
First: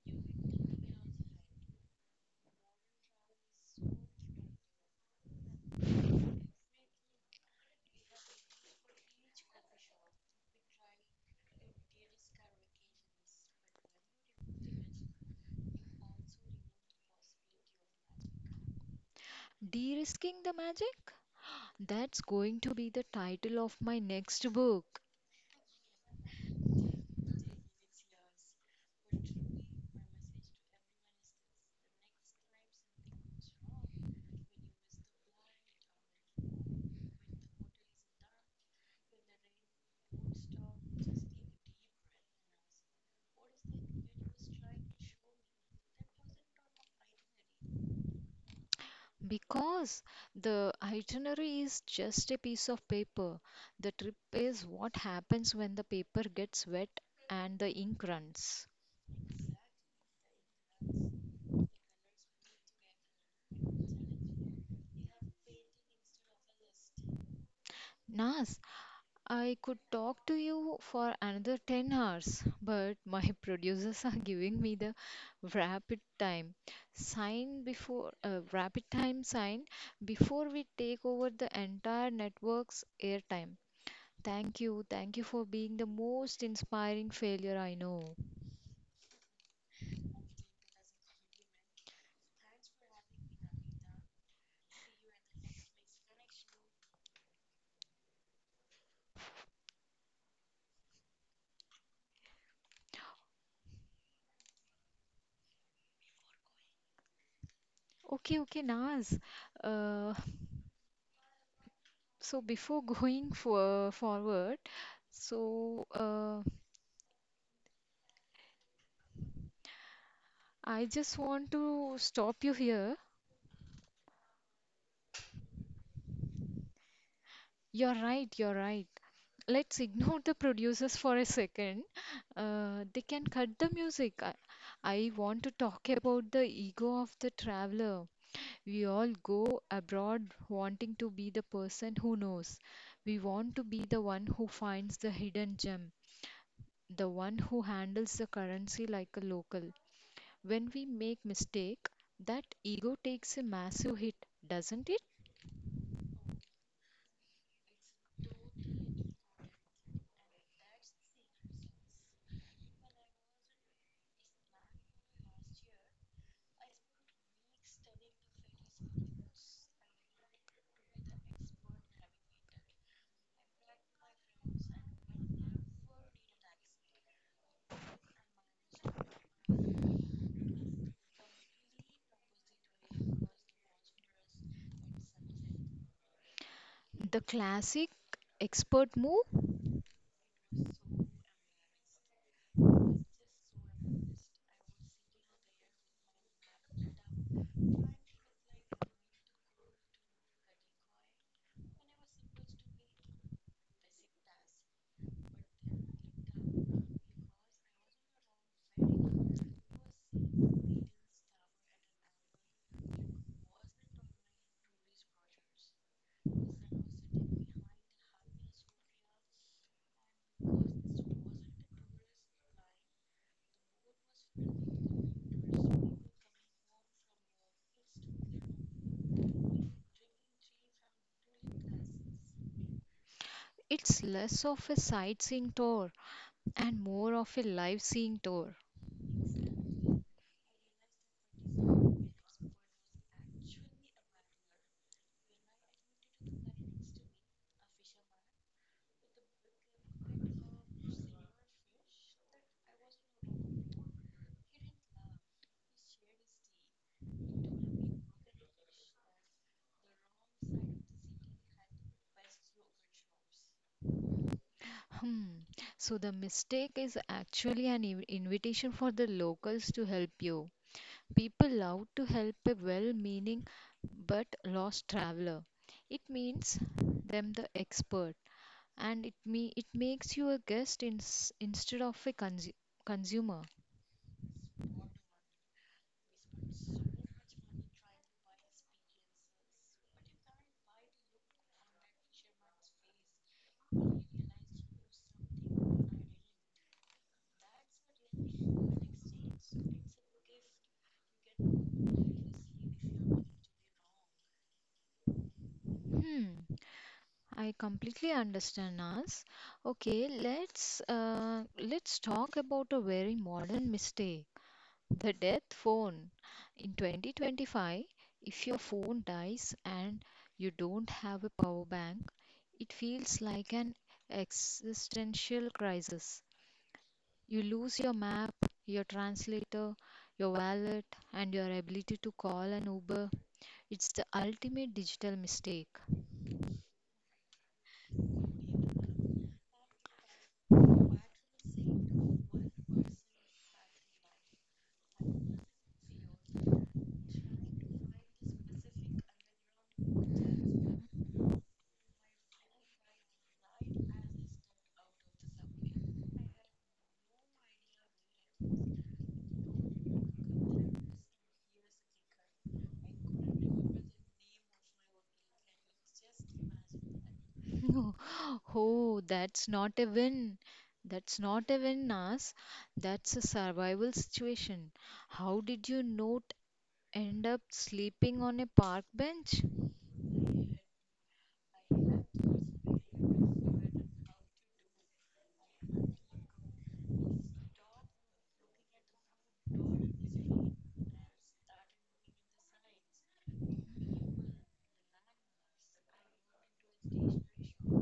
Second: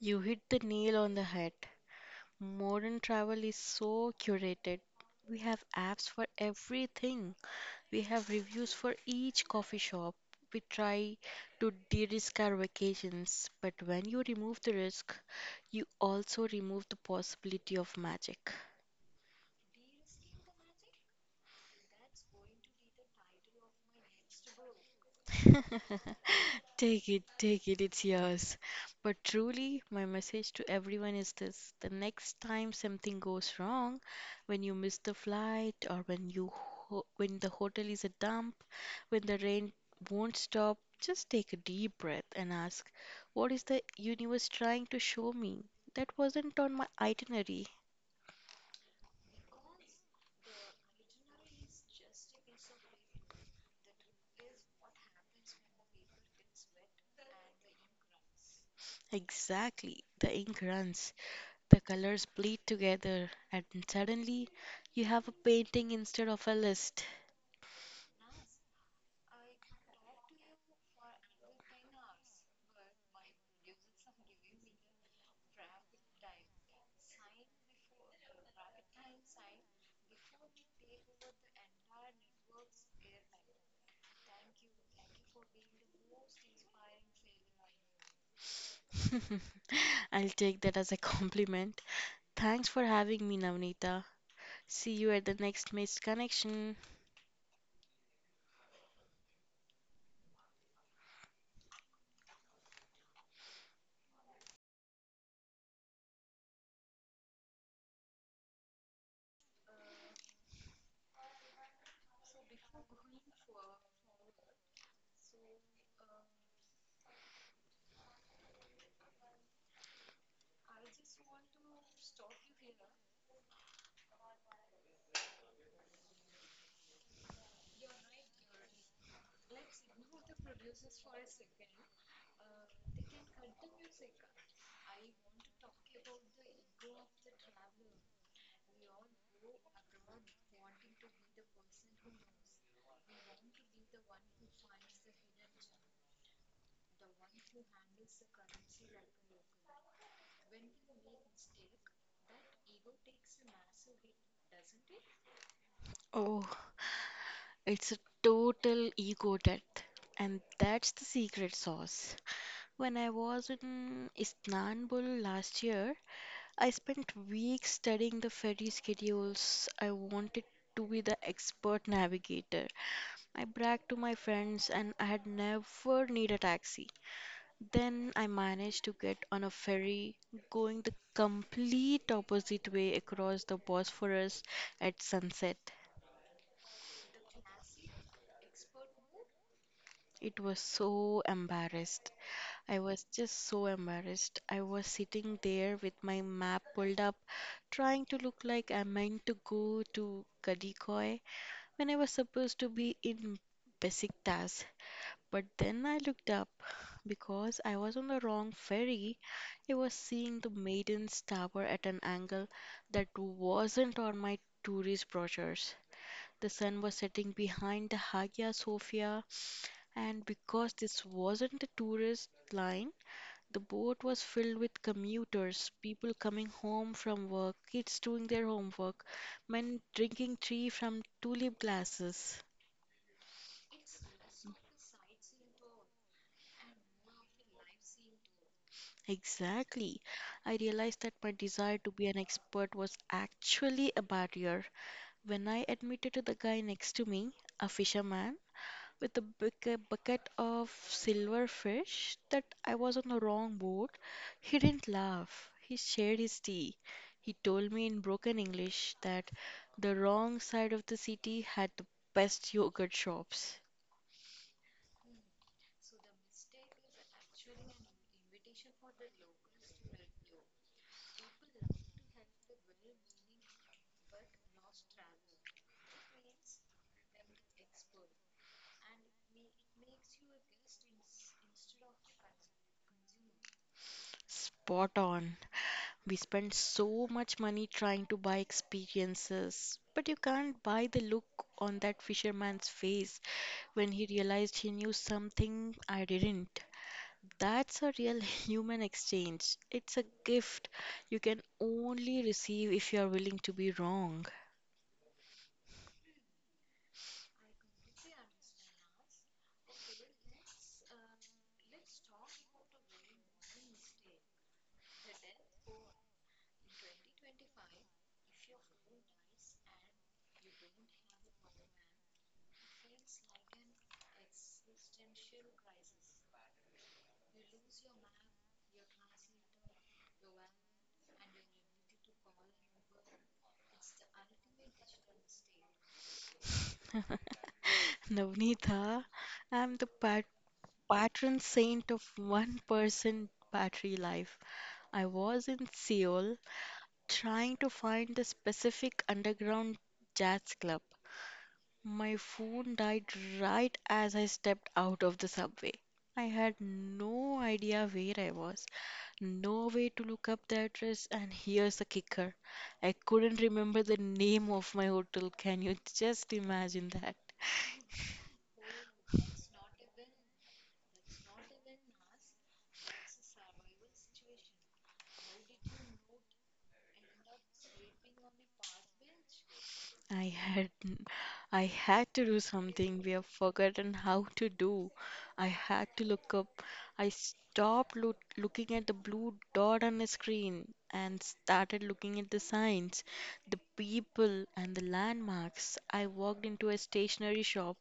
[SPEAKER 2] You hit the nail on the head. Modern travel is so curated. We have apps for everything. We have reviews for each coffee shop. We try to de-risk our vacations, but when you remove the risk, you also remove the possibility of magic.
[SPEAKER 1] De-risking the magic? That's going to be the title of my next book.
[SPEAKER 2] Take it, it's yours. But truly, my message to everyone is this: the next time something goes wrong, when you miss the flight, or when the hotel is a dump, when the rain won't stop, just take a deep breath and ask, "What is the universe trying to show me? That wasn't on my itinerary."
[SPEAKER 1] Because the itinerary is just a piece of paper. The trip is what happens when the paper gets wet and the ink runs.
[SPEAKER 2] Exactly, the ink runs. The colors bleed together, and suddenly you have a painting instead of a list.
[SPEAKER 1] Nas, I could talk to you for another 10 hours, but my producers are giving me the rapid time rapid time sign before we take over the entire network's airtime. Thank you for being the most inspiring failure I know.
[SPEAKER 2] I'll take that as a compliment. Thanks for having me, Navnita. See you at the next missed connection.
[SPEAKER 1] Okay, okay, Naz. Uh, so before forward, so uh, I just want to stop you here. You're right, you're right. Let's ignore the producers for a second. They can cut the music. I want to talk about the ego of the traveler. We all go abroad wanting to be the person who knows. We want to be the one who finds the hidden gem, the one who handles the currency like a local. When we make mistake, that ego takes a massive hit, doesn't it?
[SPEAKER 2] Oh, it's a total ego death. And that's the secret sauce. When I was in Istanbul last year, I spent weeks studying the ferry schedules. I wanted to be the expert navigator. I bragged to my friends and I had never need a taxi. Then I managed to get on a ferry going the complete opposite way across the Bosphorus at sunset.
[SPEAKER 1] The classic expert move,
[SPEAKER 2] It was so embarrassed. I was just so embarrassed. I was sitting there with my map pulled up, trying to look like I meant to go to Kadikoy when I was supposed to be in Besiktas. But then I looked up. Because I was on the wrong ferry, I was seeing the Maiden's Tower at an angle that wasn't on my tourist brochures. The sun was setting behind the Hagia Sophia, and because this wasn't a tourist line, the boat was filled with commuters, people coming home from work, kids doing their homework, men drinking tea from tulip glasses.
[SPEAKER 1] it's less of a sightseeing tour and more of a live seeing tour.
[SPEAKER 2] Exactly. I realized that my desire to be an expert was actually a barrier when I admitted to the guy next to me, a fisherman, with a bucket of silver fish, that I was on the wrong boat. He didn't laugh. He shared his tea. He told me in broken English that the wrong side of the city had the best yogurt shops.
[SPEAKER 1] Hmm. So the mistake is actually an invitation for the locals to help you. People love to help a well-meaning but lost traveler. It means them the expert, and it makes you a guest instead of a consumer.
[SPEAKER 2] Spot on. We spend so much money trying to buy experiences, but you can't buy the look on that fisherman's face when he realized he knew something I didn't. That's a real human exchange. It's a gift you can only receive if you are willing to be wrong.
[SPEAKER 1] Hmm. I completely understand, Nas. Okay, let's talk about a very modern mistake. The death phone. In 2025, if your phone dies and you don't have a power bank, it feels like an existential crisis. You lose your map, your translator, your wallet, and your ability to call an Uber. It's the ultimate digital mistake.
[SPEAKER 2] Navneeta, I'm the patron saint of one person battery life. I was in Seoul trying to find the specific underground jazz club. My phone died right as I stepped out of the subway. I had no idea where I was, no way to look up the address, and here's the kicker. I couldn't remember the name of my hotel. Can you just imagine that?
[SPEAKER 1] Oh, that's not a win. That's not a win, Nas. That's a survival situation. How did you note end up sleeping on a park bench?
[SPEAKER 2] I had I had to do something we have forgotten how to do. I had to look up. I stopped looking at the blue dot on the screen and started looking at the signs, the people, and the landmarks. I walked into a stationery shop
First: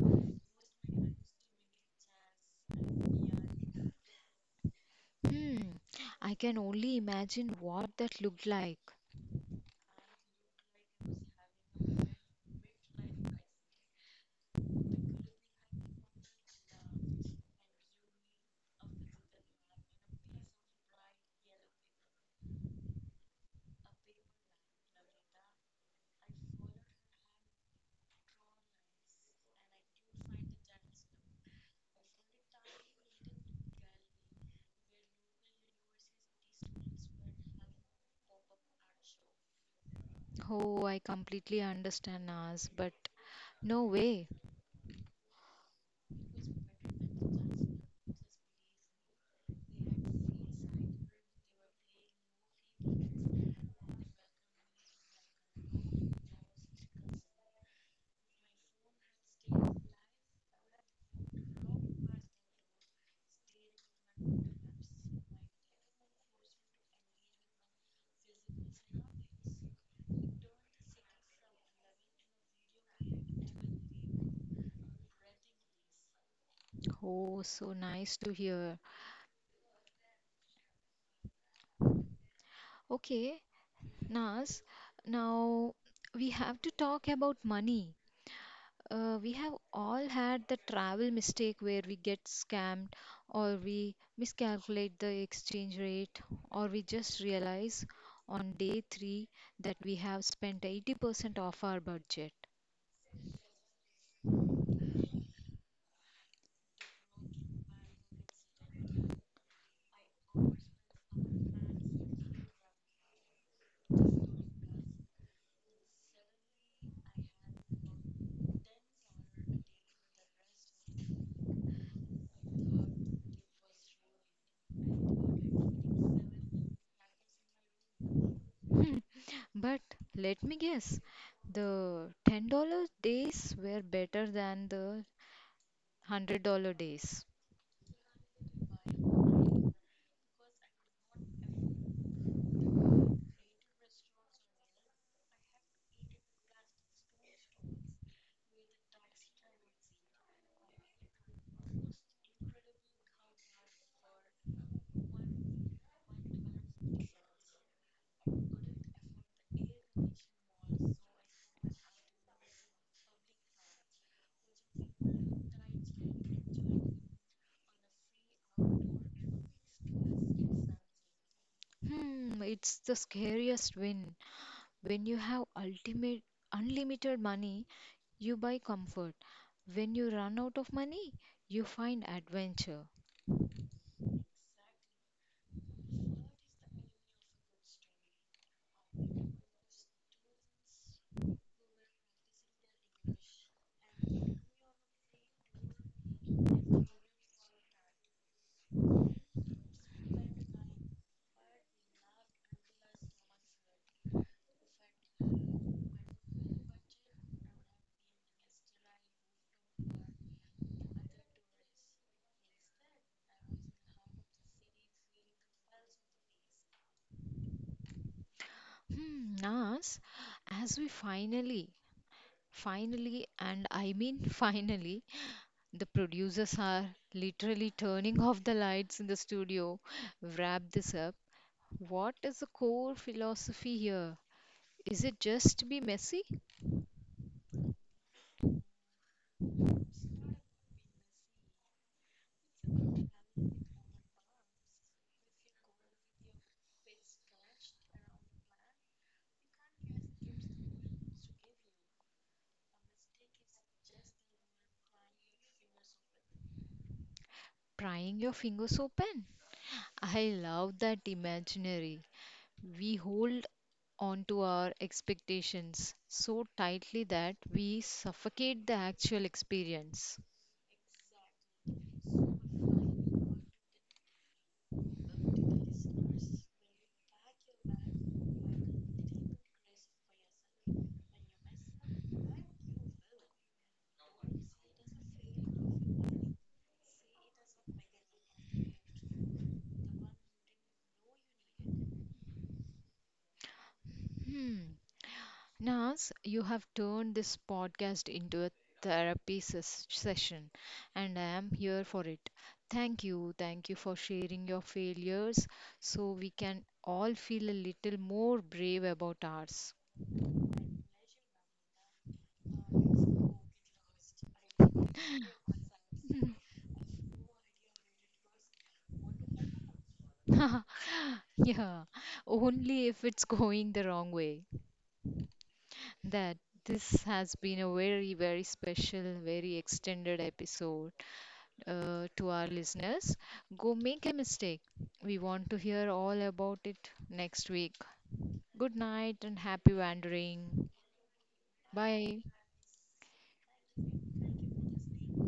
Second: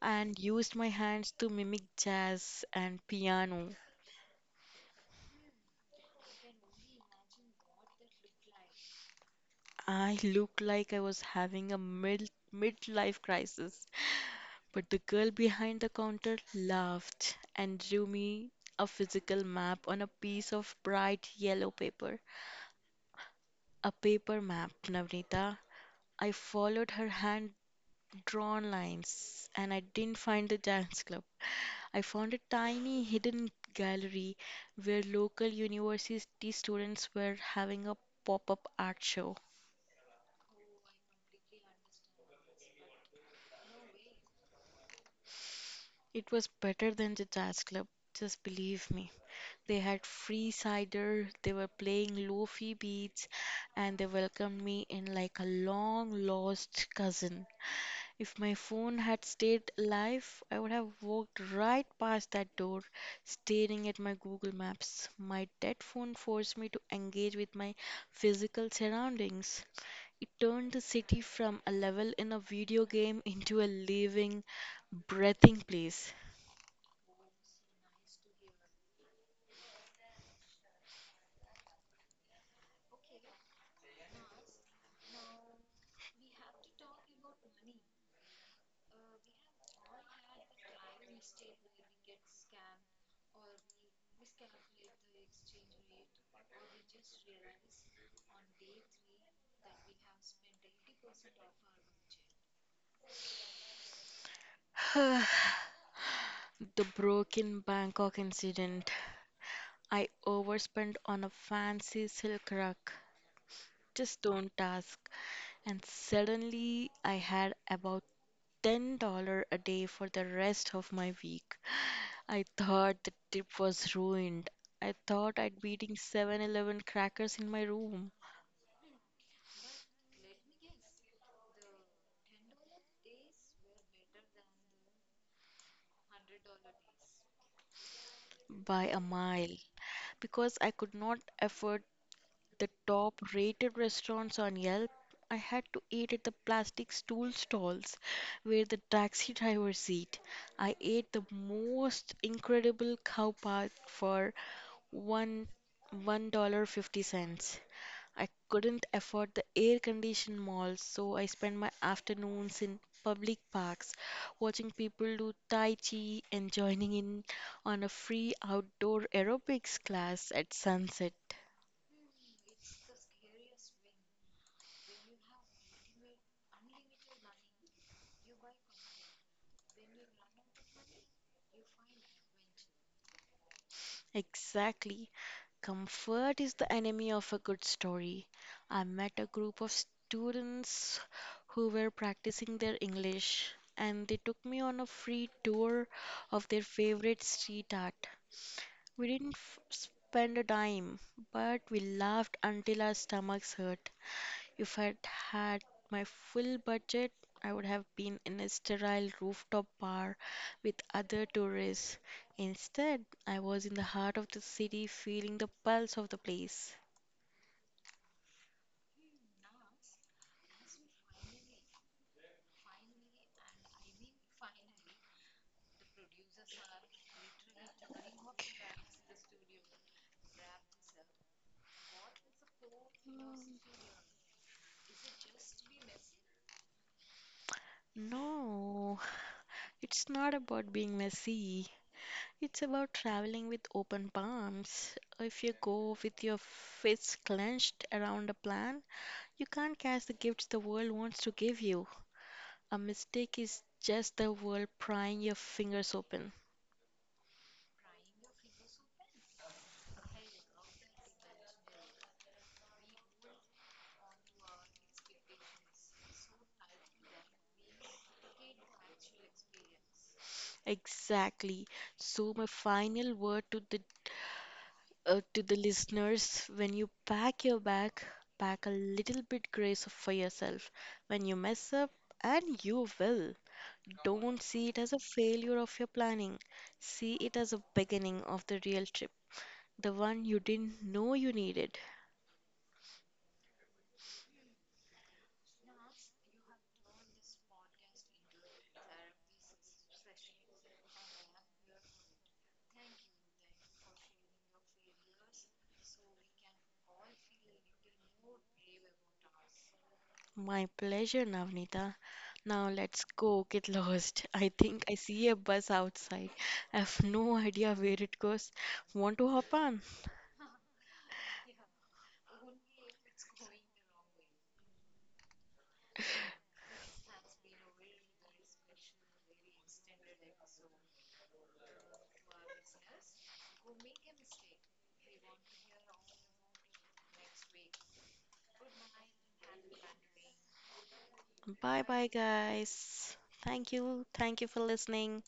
[SPEAKER 2] and used my hands to mimic jazz and piano.
[SPEAKER 1] Hmm, I can only imagine what that looked like.
[SPEAKER 2] I looked like I was having a midlife crisis. But the girl behind the counter laughed and drew me a physical map on a piece of bright yellow paper. A paper map, Navnita. I followed her hand drawn lines and I didn't find the dance club. I found a tiny hidden gallery where local university students were having a pop up art show.
[SPEAKER 1] Oh, I completely understand Nas, but no way.
[SPEAKER 2] It was better than the dance club, just believe me. They had free cider, they were playing lofi beats, and they welcomed me in like a long lost cousin. If my phone had stayed alive, I would have walked right past that door, staring at my Google Maps. My dead phone forced me to engage with my physical surroundings. It turned the city from a level in a video game into a living, breathing place.
[SPEAKER 1] Oh, so nice to hear. Okay, Nas, now we have to talk about money. We have all had the travel mistake where we get scammed or we miscalculate the exchange rate or we just realize on day 3 that we have spent 80% of our budget.
[SPEAKER 2] The broken Bangkok incident. I overspent on a fancy silk rug, just don't ask. And suddenly I had about $10 a day for the rest of my week. I thought the trip was ruined. I thought I'd be eating 7-Eleven crackers in my room
[SPEAKER 1] But let me guess, the $10 days were better than the $100 days.
[SPEAKER 2] by a mile because I could not afford the top rated restaurants on Yelp. I had to eat at the plastic stool stalls where the taxi drivers eat. I ate the most incredible cow path for one $1.50. I couldn't afford the air-conditioned malls, so I spent my afternoons in public parks watching people do Tai Chi and joining in on a free outdoor aerobics class at sunset.
[SPEAKER 1] Hmm, it's the scariest win when you have ultimate unlimited money. You buy comfort. When you run out of money, you find adventure.
[SPEAKER 2] Exactly. Comfort is the enemy of a good story. I met a group of students who were practicing their English and they took me on a free tour of their favorite street art. We didn't f- spend a dime, but we laughed until our stomachs hurt. If I'd had my full budget, I would have been in a sterile rooftop bar with other tourists. Instead, I was in the heart of the city feeling the pulse of the place.
[SPEAKER 1] Hmm, Nas, as we finally, and I mean finally, the producers are literally turning off the lights in the studio. Wrap this up. What is the core philosophy here? Is it just to be messy?
[SPEAKER 2] No, it's not about being messy. It's about traveling with open palms. If you go with your fists clenched around a plan, you can't catch the gifts the world wants to give you. A mistake is just the world prying your fingers open.
[SPEAKER 1] Prying your fingers open? I love that imaginary. We hold onto our expectations so tightly that we suffocate the actual experience.
[SPEAKER 2] Exactly. So my final word to the listeners, when you pack your bag, pack a little bit grace for yourself. When you mess up, and you will, don't see it as a failure of your planning. See it as a beginning of the real trip, the one you didn't know you needed.
[SPEAKER 1] Hmm. Nas, you have turned this podcast into a therapy session, and I am here for it. Thank you. Thank you for sharing your failures so we can all feel a little more brave about ours.
[SPEAKER 2] My pleasure, Navnita. Now let's go get lost. I think I see a bus outside. I have no idea where it goes. Want to hop on?
[SPEAKER 1] Yeah, only if it's going the wrong way. That This has been a very, very special, very extended episode to our listeners. Go make a mistake. We want to hear all about it next week. Good night and happy wandering.
[SPEAKER 2] Bye bye,
[SPEAKER 1] Bye.
[SPEAKER 2] guys. Thank you. Thank you for listening.